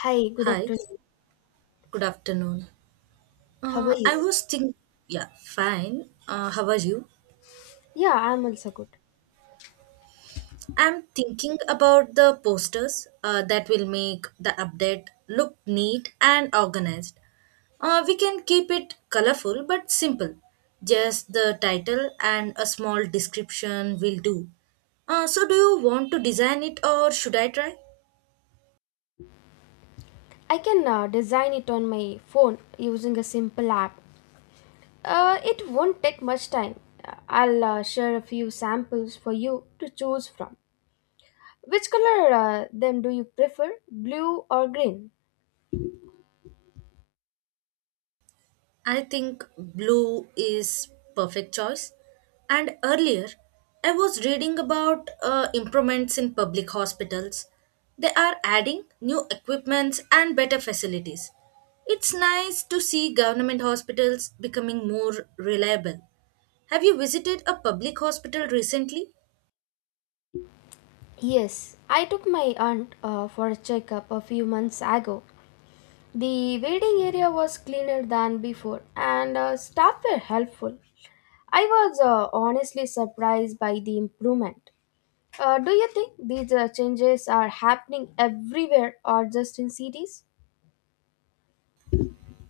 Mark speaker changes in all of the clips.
Speaker 1: Hi, good
Speaker 2: Hi,
Speaker 1: afternoon.
Speaker 2: good afternoon.
Speaker 1: How are
Speaker 2: Uh, I
Speaker 1: you?
Speaker 2: was think, yeah, fine. How are you?
Speaker 1: Yeah, I'm also good.
Speaker 2: I'm thinking about the posters that will make the update look neat and organized. We can keep it colorful but simple. Just the title and a small description will do. So, do you want to design it or should I try?
Speaker 1: I can design it on my phone using a simple app. It won't take much time. I'll share a few samples for you to choose from. Which color them do you prefer, blue or green?
Speaker 2: I think blue is perfect choice. And earlier, I was reading about improvements in public hospitals. They are adding new equipments and better facilities. It's nice to see government hospitals becoming more reliable. Have you visited a public hospital recently?
Speaker 1: Yes, I took my aunt for a checkup a few months ago. The waiting area was cleaner than before, and staff were helpful. I was honestly surprised by the improvement. Do you think these changes are happening everywhere or just in cities?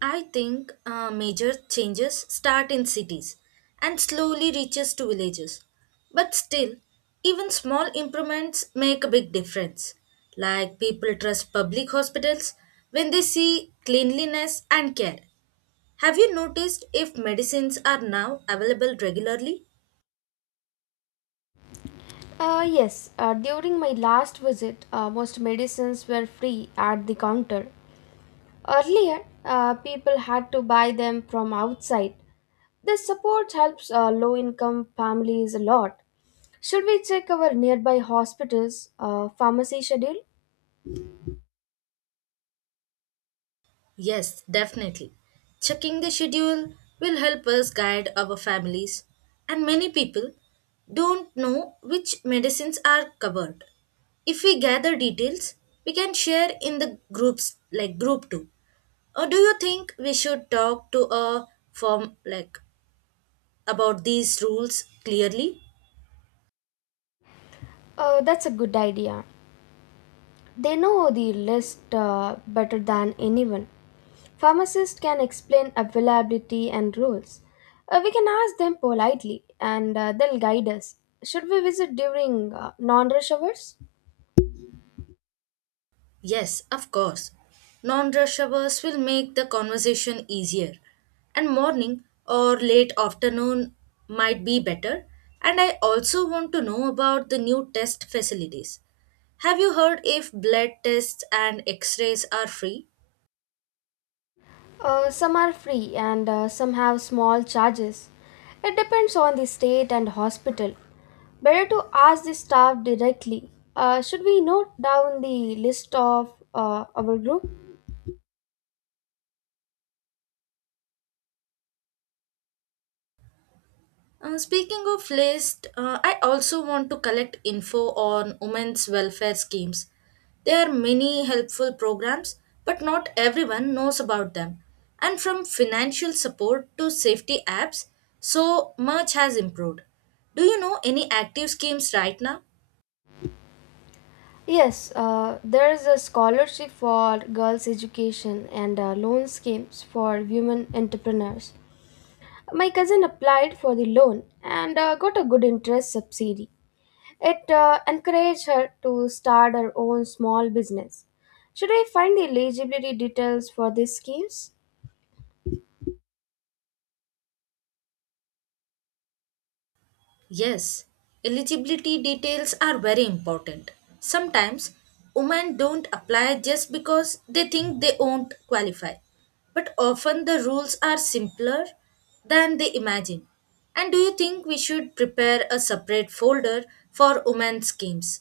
Speaker 2: I think major changes start in cities and slowly reaches to villages. But still, even small improvements make a big difference. Like people trust public hospitals when they see cleanliness and care. Have you noticed if medicines are now available regularly?
Speaker 1: Yes, during my last visit, most medicines were free at the counter. Earlier, people had to buy them from outside. This support helps low income families a lot. Should we check our nearby hospitals' pharmacy schedule?
Speaker 2: Yes, definitely. Checking the schedule will help us guide our families, and many people don't know which medicines are covered. If we gather details, we can share in the groups like group 2. Or do you think we should talk to a firm like about these rules clearly?
Speaker 1: That's a good idea. They know the list better than anyone. Pharmacists can explain availability and rules. We can ask them politely and they'll guide us. Should we visit during non rush hours?
Speaker 2: Yes, of course. Non rush hours will make the conversation easier, and morning or late afternoon might be better. And I also want to know about the new test facilities. Have you heard if blood tests and x rays are free?
Speaker 1: Some are free and some have small charges. It depends on the state and hospital. Better to ask the staff directly. Should we note down the list of our group?
Speaker 2: Speaking of list, I also want to collect info on women's welfare schemes. There are many helpful programs, but not everyone knows about them. And from financial support to safety apps, so much has improved. Do you know any active schemes right now?
Speaker 1: Yes, there is a scholarship for girls' education and loan schemes for women entrepreneurs. My cousin applied for the loan and got a good interest subsidy. It encouraged her to start her own small business. Should I find the eligibility details for these schemes?
Speaker 2: Yes, eligibility details are very important. Sometimes women don't apply just because they think they won't qualify. But often the rules are simpler than they imagine. And do you think we should prepare a separate folder for women's schemes?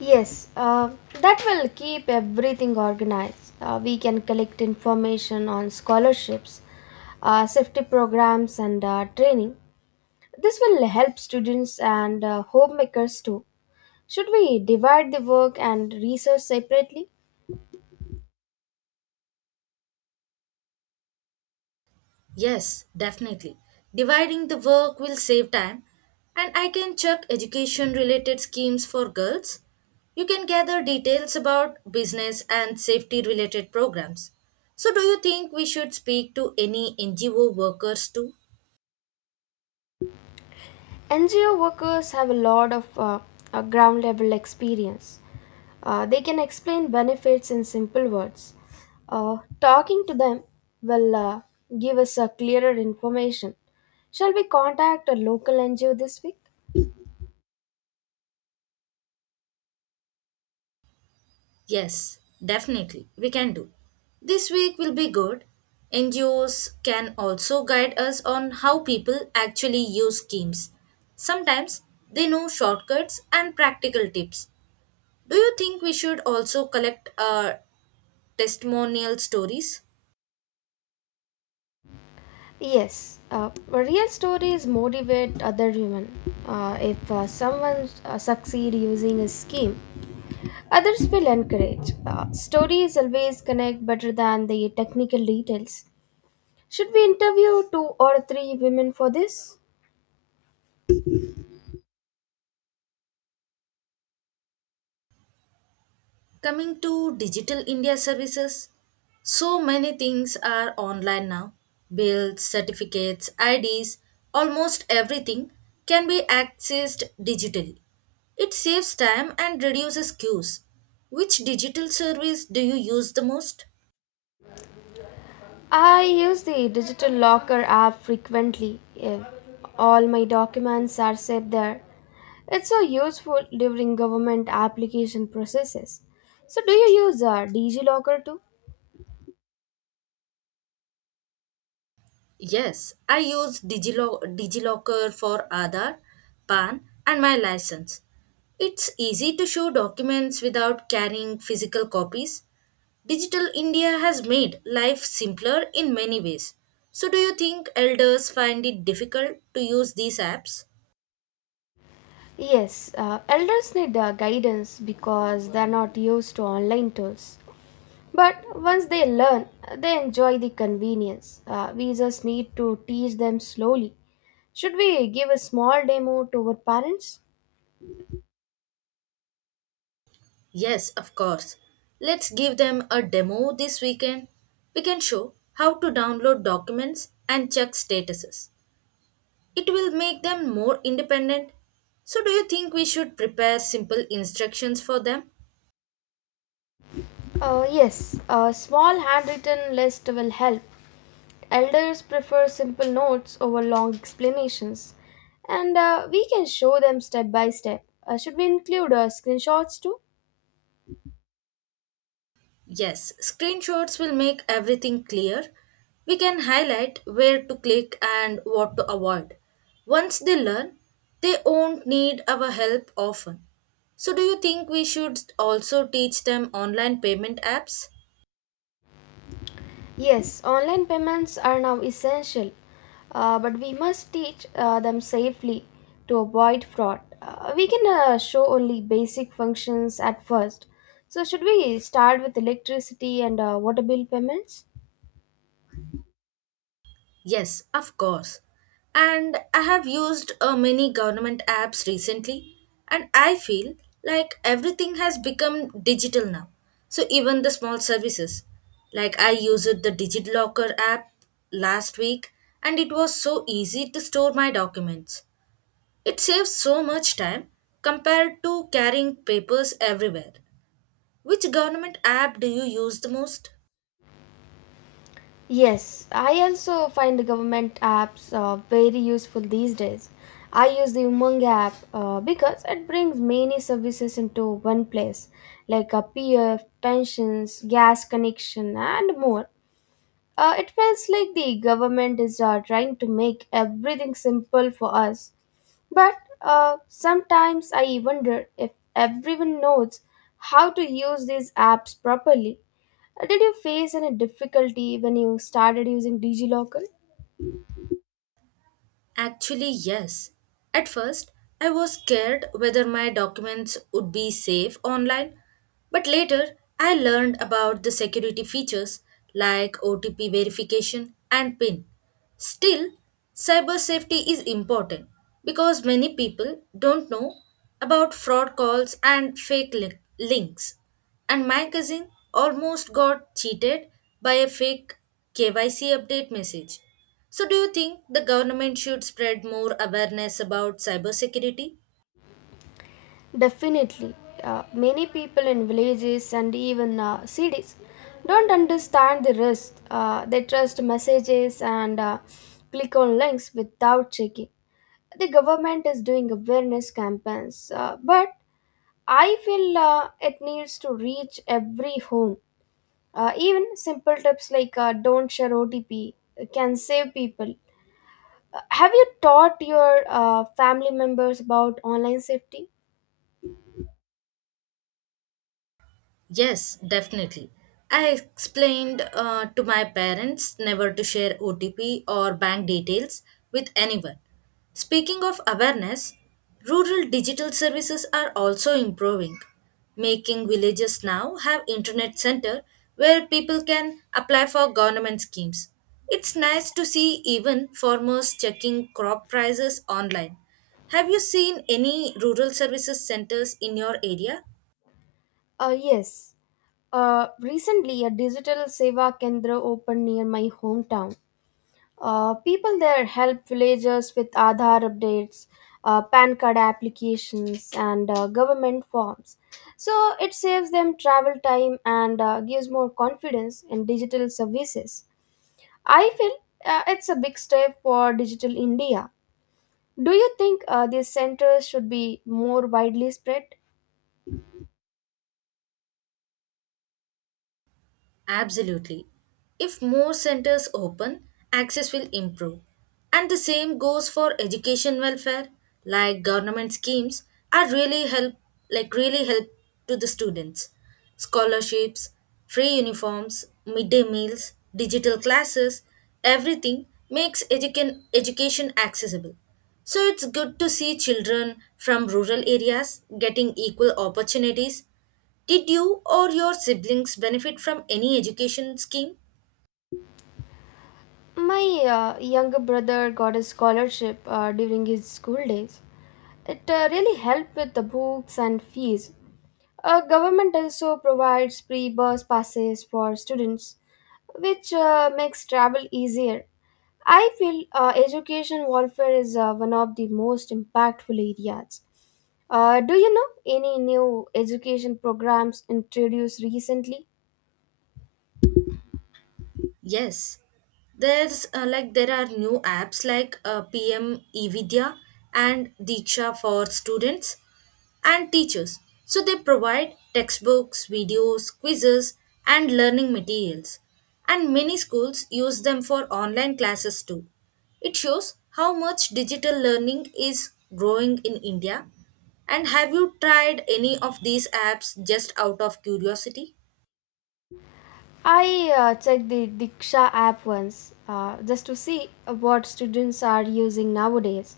Speaker 1: Yes, that will keep everything organized. We can collect information on scholarships, safety programs, and training. This will help students and homemakers too. Should we divide the work and research separately?
Speaker 2: Yes, definitely. Dividing the work will save time, and I can check education related schemes for girls. You can gather details about business and safety related programs. So, do you think we should speak to any NGO workers too?
Speaker 1: NGO workers have a lot of ground level experience. They can explain benefits in simple words. Talking to them will give us a clearer information. Shall we contact a local NGO this week?
Speaker 2: Yes, definitely, we can do. This week will be good. NGOs can also guide us on how people actually use schemes. Sometimes they know shortcuts and practical tips. Do you think we should also collect testimonial stories?
Speaker 1: Yes, real stories motivate other women. If someone succeed using a scheme, others will encourage. Stories always connect better than the technical details. Should we interview two or three women for this?
Speaker 2: Coming to Digital India services, so many things are online now. Bills, certificates, IDs, almost everything can be accessed digitally. It saves time and reduces queues. Which digital service do you use the most?
Speaker 1: I use the digital locker app frequently. If all my documents are saved there, it's so useful during government application processes. So, do you use DigiLocker too?
Speaker 2: Yes, I use DigiLocker for Aadhaar, PAN, and my license. It's easy to show documents without carrying physical copies. Digital India has made life simpler in many ways. So, do you think elders find it difficult to use these apps?
Speaker 1: Yes, elders need guidance because they're not used to online tools. But once they learn, they enjoy the convenience. We just need to teach them slowly. Should we give a small demo to our parents?
Speaker 2: Yes, of course. Let's give them a demo this weekend. We can show how to download documents and check statuses. It will make them more independent. So, do you think we should prepare simple instructions for them?
Speaker 1: Yes, a small handwritten list will help. Elders prefer simple notes over long explanations, and we can show them step by step. Should we include screenshots too?
Speaker 2: Yes, screenshots will make everything clear. We can highlight where to click and what to avoid. Once they learn, they won't need our help often. So, do you think we should also teach them online payment apps?
Speaker 1: Yes, online payments are now essential, but we must teach them safely to avoid fraud. We can show only basic functions at first. So, should we start with electricity and water bill payments?
Speaker 2: Yes, of course. And I have used many government apps recently, and I feel like everything has become digital now. So even the small services, like I used the DigiLocker app last week, and it was so easy to store my documents. It saves so much time compared to carrying papers everywhere. Which government app do you use the most?
Speaker 1: Yes, I also find the government apps very useful these days. I use the Umang app because it brings many services into one place, like a PF, pensions, gas connection, and more. It feels like the government is trying to make everything simple for us. But sometimes I wonder if everyone knows how to use these apps properly. Did you face any difficulty when you started using DigiLocker?
Speaker 2: Actually, yes. At first, I was scared whether my documents would be safe online, but later I learned about the security features like OTP verification and PIN. Still, cyber safety is important because many people don't know about fraud calls and fake links. And my cousin almost got cheated by a fake KYC update message. So, do you think the government should spread more awareness about cybersecurity?
Speaker 1: Definitely. Many people in villages and even cities don't understand the risk. They trust messages and click on links without checking. The government is doing awareness campaigns, but I feel it needs to reach every home. Even simple tips like don't share OTP can save people. Have you taught your family members about online safety?
Speaker 2: Yes, definitely. I explained to my parents never to share OTP or bank details with anyone. Speaking of awareness, rural digital services are also improving, making villages now have internet center where people can apply for government schemes. It's nice to see even farmers checking crop prices online. Have you seen any rural services centers in your area?
Speaker 1: Yes. Recently, a digital Seva Kendra opened near my hometown. People there help villagers with Aadhaar updates, PAN card applications, and government forms. So it saves them travel time and gives more confidence in digital services. I feel it's a big step for digital India. Do you think these centers should be more widely spread?
Speaker 2: Absolutely. If more centers open, access will improve. And the same goes for education welfare, like government schemes are really help like really help to the students. Scholarships, free uniforms, midday meals, digital classes, everything makes education accessible. So it's good to see children from rural areas getting equal opportunities. Did you or your siblings benefit from any education scheme?
Speaker 1: My younger brother got a scholarship during his school days. It really helped with the books and fees. Government also provides free bus passes for students, which makes travel easier. I feel education welfare is one of the most impactful areas. Do you know any new education programs introduced recently?
Speaker 2: Yes, there are new apps like PM eVidya and Diksha for students and teachers. So they provide textbooks, videos, quizzes, and learning materials. And many schools use them for online classes too. It shows how much digital learning is growing in India. And have you tried any of these apps just out of curiosity?
Speaker 1: I checked the Diksha app once just to see what students are using nowadays.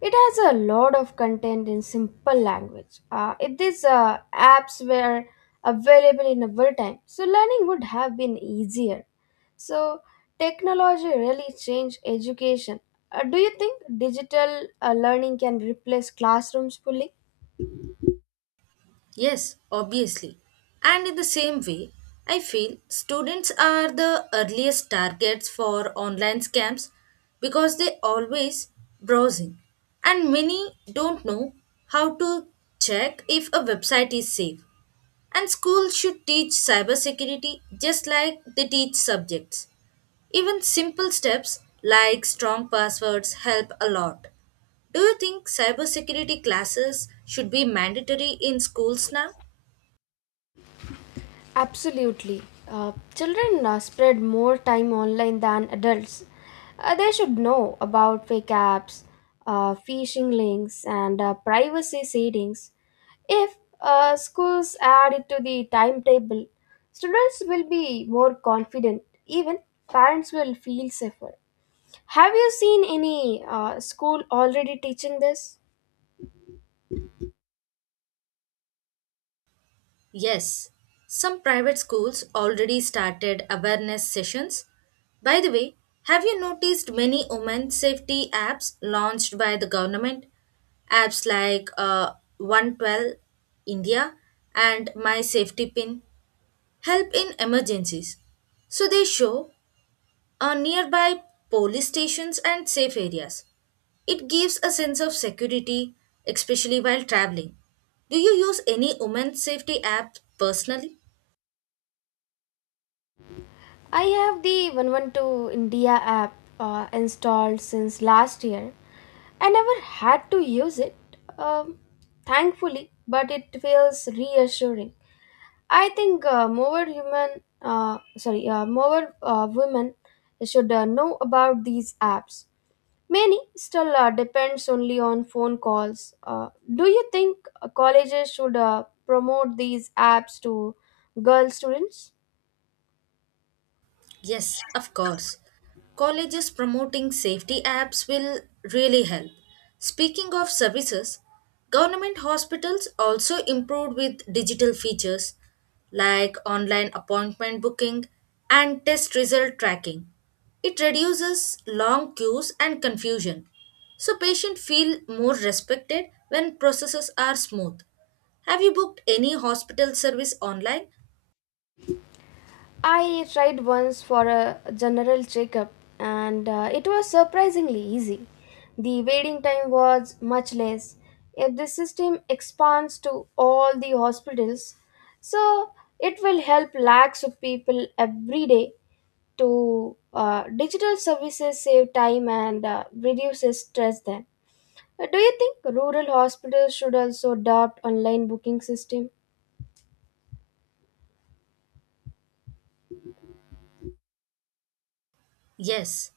Speaker 1: It has a lot of content in simple language. If these apps were available in our time, so learning would have been easier. So technology really changed education. Do you think digital learning can replace classrooms fully?
Speaker 2: Yes, obviously. And in the same way, I feel students are the earliest targets for online scams because they always browsing and many don't know how to check if a website is safe. And schools should teach cybersecurity just like they teach subjects. Even simple steps like strong passwords help a lot. Do you think cybersecurity classes should be mandatory in schools now?
Speaker 1: Absolutely. Children spread more time online than adults. They should know about fake apps, phishing links, and privacy settings. If schools add it to the timetable, students will be more confident. Even parents will feel safer. Have you seen any school already teaching this?
Speaker 2: Yes, some private schools already started awareness sessions. By the way, have you noticed many women safety apps launched by the government? Apps like 112 India and My Safety Pin help in emergencies. So they show nearby police stations and safe areas. It gives a sense of security, especially while traveling. Do you use any women's safety app personally?
Speaker 1: I have the 112 India app installed since last year. I never had to use it, um, thankfully, but it feels reassuring. I think more women should know about these apps. Many still depends only on phone calls. Do you think colleges should promote these apps to girl students?
Speaker 2: Yes, of course. Colleges promoting safety apps will really help. Speaking of services, government hospitals also improved with digital features like online appointment booking and test result tracking. It reduces long queues and confusion, so patients feel more respected when processes are smooth. Have you booked any hospital service online?
Speaker 1: I tried once for a general checkup and it was surprisingly easy. The waiting time was much less if the system expands to all the hospitals. So it will help lakhs of people every day to digital services save time and reduces stress then. Do you think rural hospitals should also adopt online booking system?
Speaker 2: Yes,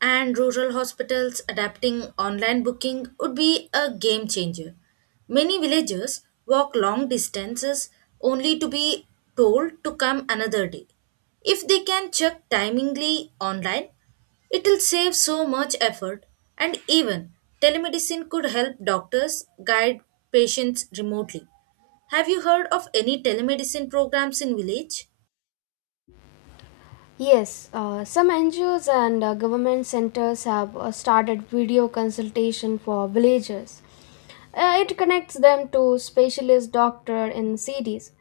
Speaker 2: and rural hospitals adapting online booking would be a game changer. Many villagers walk long distances only to be told to come another day. If they can check timingly online, it will save so much effort, and even telemedicine could help doctors guide patients remotely. Have you heard of any telemedicine programs in village?
Speaker 1: Yes, some NGOs and government centers have started video consultation for villagers. It connects them to specialist doctor in cities.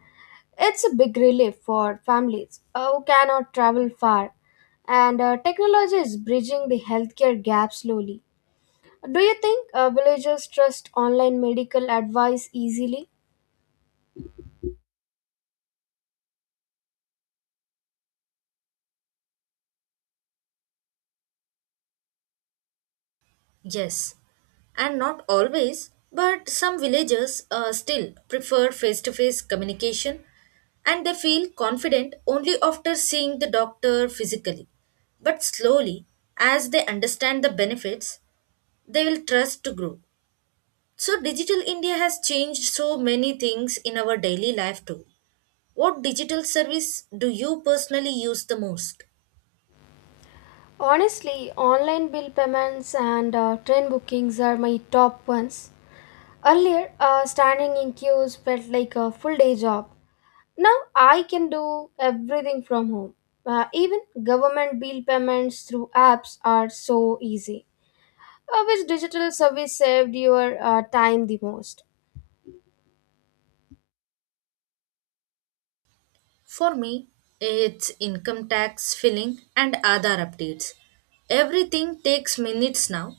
Speaker 1: It's a big relief for families who cannot travel far, and technology is bridging the healthcare gap slowly. Do you think villagers trust online medical advice easily?
Speaker 2: Yes, and not always, but some villagers still prefer face to face communication and they feel confident only after seeing the doctor physically. But slowly, as they understand the benefits, they will trust to grow. So, Digital India has changed so many things in our daily life too. What digital service do you personally use the most?
Speaker 1: Honestly, online bill payments and train bookings are my top ones. Earlier, standing in queues felt like a full day job. Now I can do everything from home. Even government bill payments through apps are so easy. Which digital service saved your time the most?
Speaker 2: For me, it's income tax filling and Aadhaar updates. Everything takes minutes now.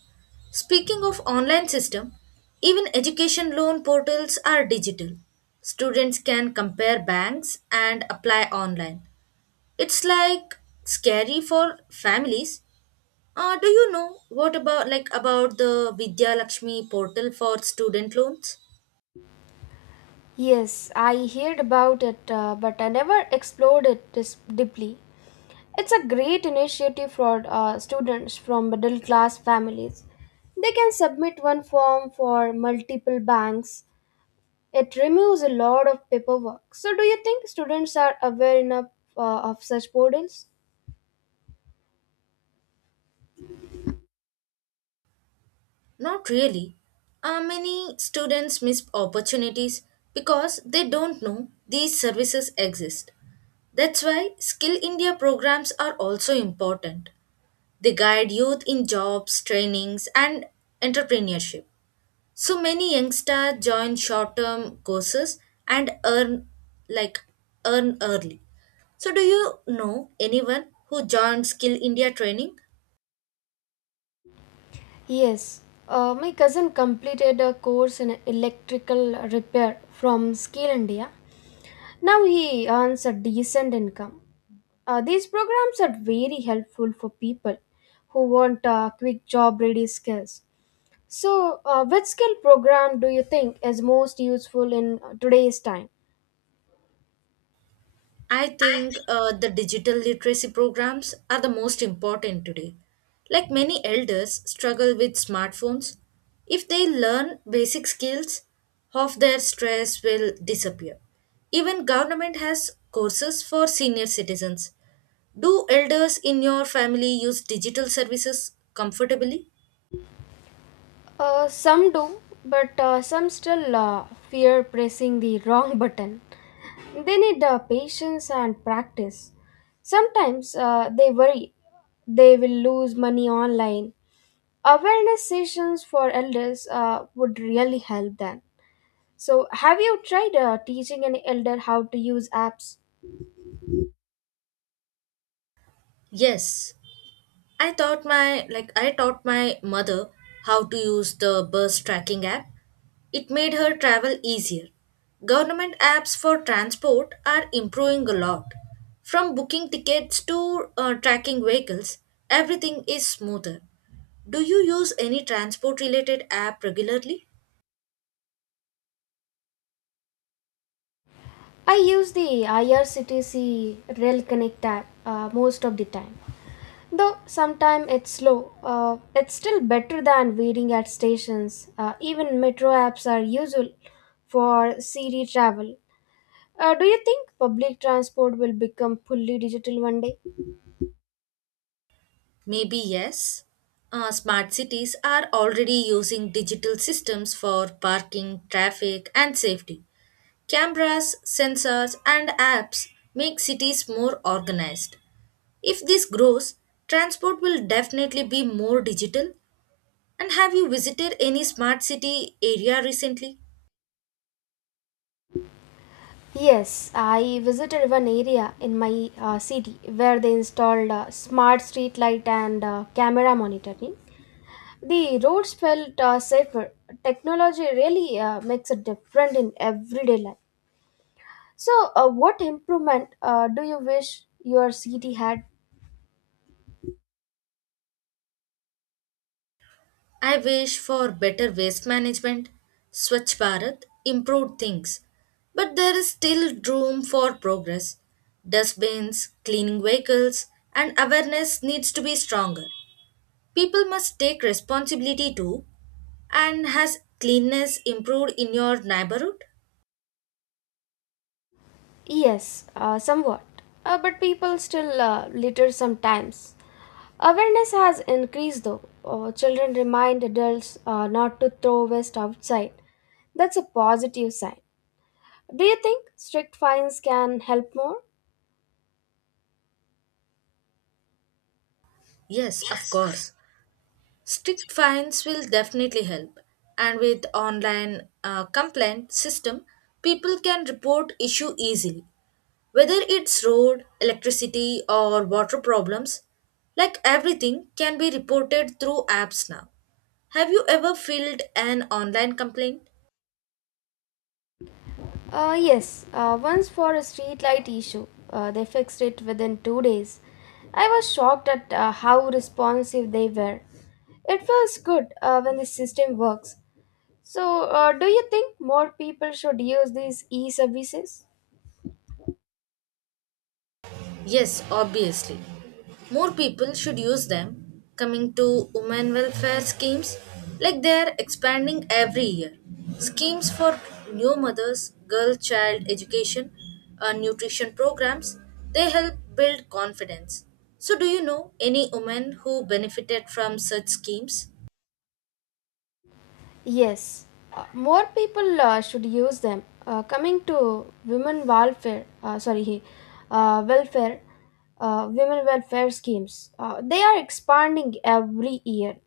Speaker 2: Speaking of online system, even education loan portals are digital. Students can compare banks and apply online. It's like scary for families. Do you know what about like about the Vidya Lakshmi portal for student loans?
Speaker 1: Yes, I heard about it, but I never explored it this deeply. It's a great initiative for students from middle class families. They can submit one form for multiple banks. It removes a lot of paperwork. So, do you think students are aware enough of such portals?
Speaker 2: Not really. Many students miss opportunities because they don't know these services exist. That's why Skill India programs are also important. They guide youth in jobs, trainings, and entrepreneurship. So many youngsters join short-term courses and like earn early. So do you know anyone who joined Skill India training?
Speaker 1: Yes, my cousin completed a course in electrical repair from Skill India. Now he earns a decent income. These programs are very helpful for people who want quick job ready skills. So, which skill program do you think is most useful in today's time?
Speaker 2: I think the digital literacy programs are the most important today. Like many elders struggle with smartphones, if they learn basic skills, half their stress will disappear. Even government has courses for senior citizens. Do elders in your family use digital services comfortably?
Speaker 1: Some do, but some still fear pressing the wrong button. They need patience and practice. Sometimes they worry they will lose money online. Awareness sessions for elders would really help them. So, have you tried teaching an elder how to use apps?
Speaker 2: Yes, I taught my mother how to use the bus tracking app. It made her travel easier. Government apps for transport are improving a lot. From booking tickets to tracking vehicles, everything is smoother. Do you use any transport related app regularly?
Speaker 1: I use the IRCTC Rail Connect app most of the time. Though sometimes it's slow, it's still better than waiting at stations. Even metro apps are useful for city travel. Do you think public transport will become fully digital one day?
Speaker 2: Maybe yes. Smart cities are already using digital systems for parking, traffic, and safety. Cameras, sensors, and apps make cities more organized. If this grows, transport will definitely be more digital. And have you visited any smart city area recently?
Speaker 1: Yes, I visited one area in my city where they installed smart street light and camera monitoring. The roads felt safer. Technology really makes a difference in everyday life. So, what improvement do you wish your city had?
Speaker 2: I wish for better waste management. Swachh Bharat improved things, but there is still room for progress. Dustbins, cleaning vehicles, and awareness needs to be stronger. People must take responsibility too. And has cleanness improved in your neighborhood?
Speaker 1: Yes, somewhat. But people still litter sometimes. Awareness has increased though. Children remind adults not to throw waste outside. That's a positive sign. Do you think strict fines can help more?
Speaker 2: Yes, of course. Strict fines will definitely help. And with online complaint system, people can report issue easily. Whether it's road, electricity or water problems, like everything can be reported through apps now. Have you ever filled an online complaint?
Speaker 1: Yes, once for a streetlight issue, they fixed it within 2 days. I was shocked at how responsive they were. It feels good when the system works. So, do you think more people should use these e services?
Speaker 2: Yes, obviously. More people should use them. Coming to women welfare schemes, like they are expanding every year. Schemes for new mothers, girl child education, nutrition programs, they help build confidence. So, do you know any women who benefited from such schemes?
Speaker 1: Yes, more people should use them. Coming to women welfare, sorry, welfare, women welfare schemes, they are expanding every year.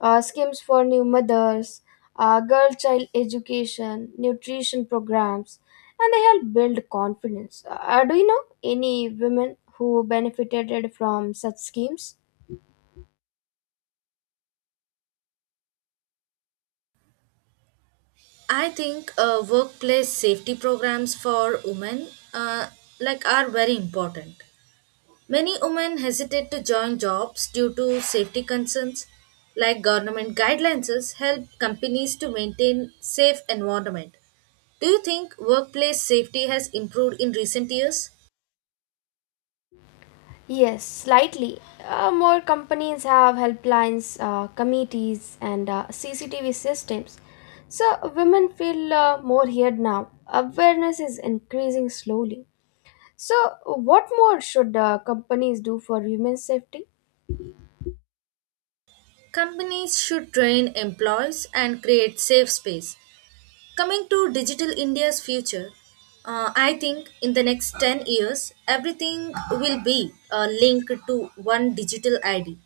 Speaker 1: Schemes for new mothers, girl child education, nutrition programs, and they help build confidence. Do you know any women who benefited from such schemes?
Speaker 2: I think workplace safety programs for women uh, like are very important. Many women hesitate to join jobs due to safety concerns, like government guidelines help companies to maintain safe environment. Do you think workplace safety has improved in recent years?
Speaker 1: Yes, slightly. More companies have helplines, committees, and CCTV systems. So women feel more heard now. Awareness is increasing slowly. So, what more should companies do for women's safety?
Speaker 2: Companies should train employees and create safe space. Coming to Digital India's future, I think in the next 10 years, everything will be linked to one digital ID.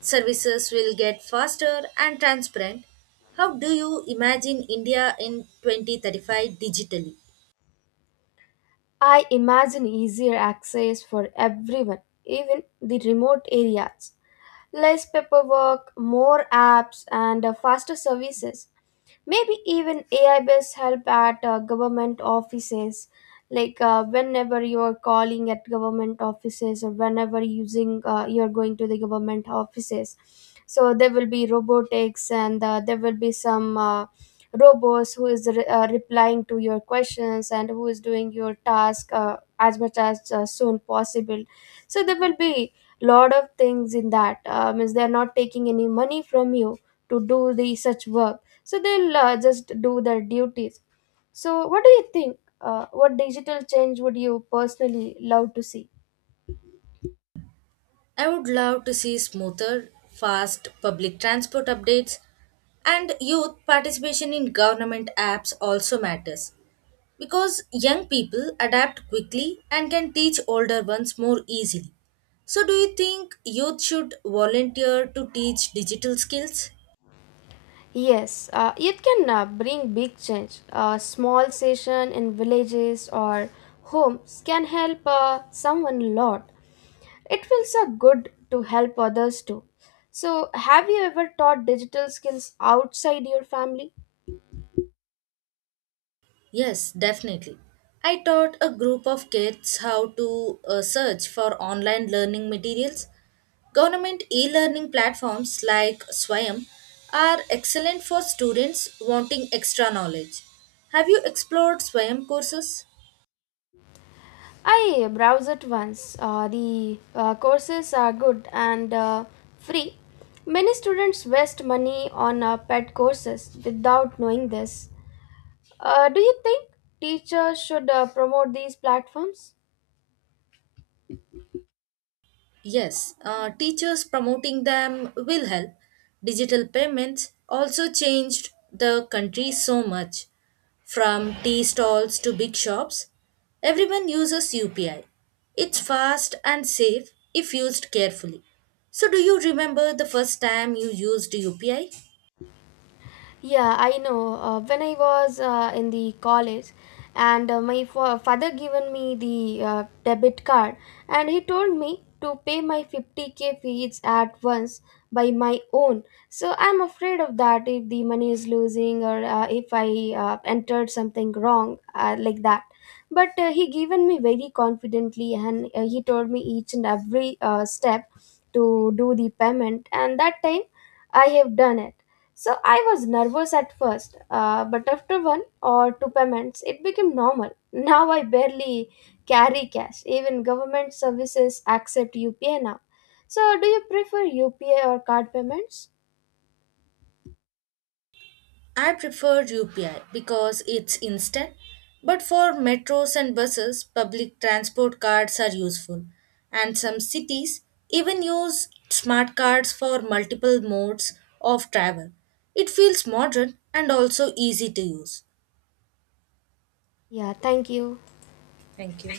Speaker 2: Services will get faster and transparent. How do you imagine India in 2035 digitally?
Speaker 1: I imagine easier access for everyone, even the remote areas. Less paperwork, more apps, and faster services. Maybe even AI based help at government offices. Like whenever you are calling at government offices or whenever using you are going to the government offices, so there will be robotics and there will be some robots who is replying to your questions and who is doing your task as much as soon possible. So there will be lot of things in that means they're not taking any money from you to do the such work, so they'll just do their duties. So what do you think, what digital change would you personally love to see?
Speaker 2: I would love to see smoother, fast public transport updates and youth participation in government apps also matters because young people adapt quickly and can teach older ones more easily. So, do you think youth should volunteer to teach digital skills?
Speaker 1: Yes, it can bring big change. A small session in villages or homes can help someone a lot. It feels good to help others too. So have you ever taught digital skills outside your family?
Speaker 2: Yes, definitely. I taught a group of kids how to search for online learning materials. Government e learning platforms like Swayam are excellent for students wanting extra knowledge. Have you explored Swayam courses?
Speaker 1: I browse it once. The courses are good and free. Many students waste money on pet courses without knowing this. Do you think teachers should promote these platforms?
Speaker 2: Yes, teachers promoting them will help. Digital payments also changed the country so much. From tea stalls to big shops, everyone uses UPI. It's fast and safe if used carefully. So, do you remember the first time you used UPI?
Speaker 1: Yeah, I know. When I was in the college, and my father given me the debit card, and he told me to pay my 50K fees at once by my own. So I'm afraid of that if the money is losing or if I entered something wrong like that. But he given me very confidently, and he told me each and every step to do the payment, and that time I have done it. So I was nervous at first, but after one or two payments, it became normal. Now I barely carry cash. Even government services accept UPI now. So do you prefer UPI or card payments?
Speaker 2: I prefer UPI because it's instant, but for metros and buses, public transport cards are useful. And some cities even use smart cards for multiple modes of travel. It feels modern and also easy to use.
Speaker 1: Yeah, thank you.
Speaker 2: Thank you.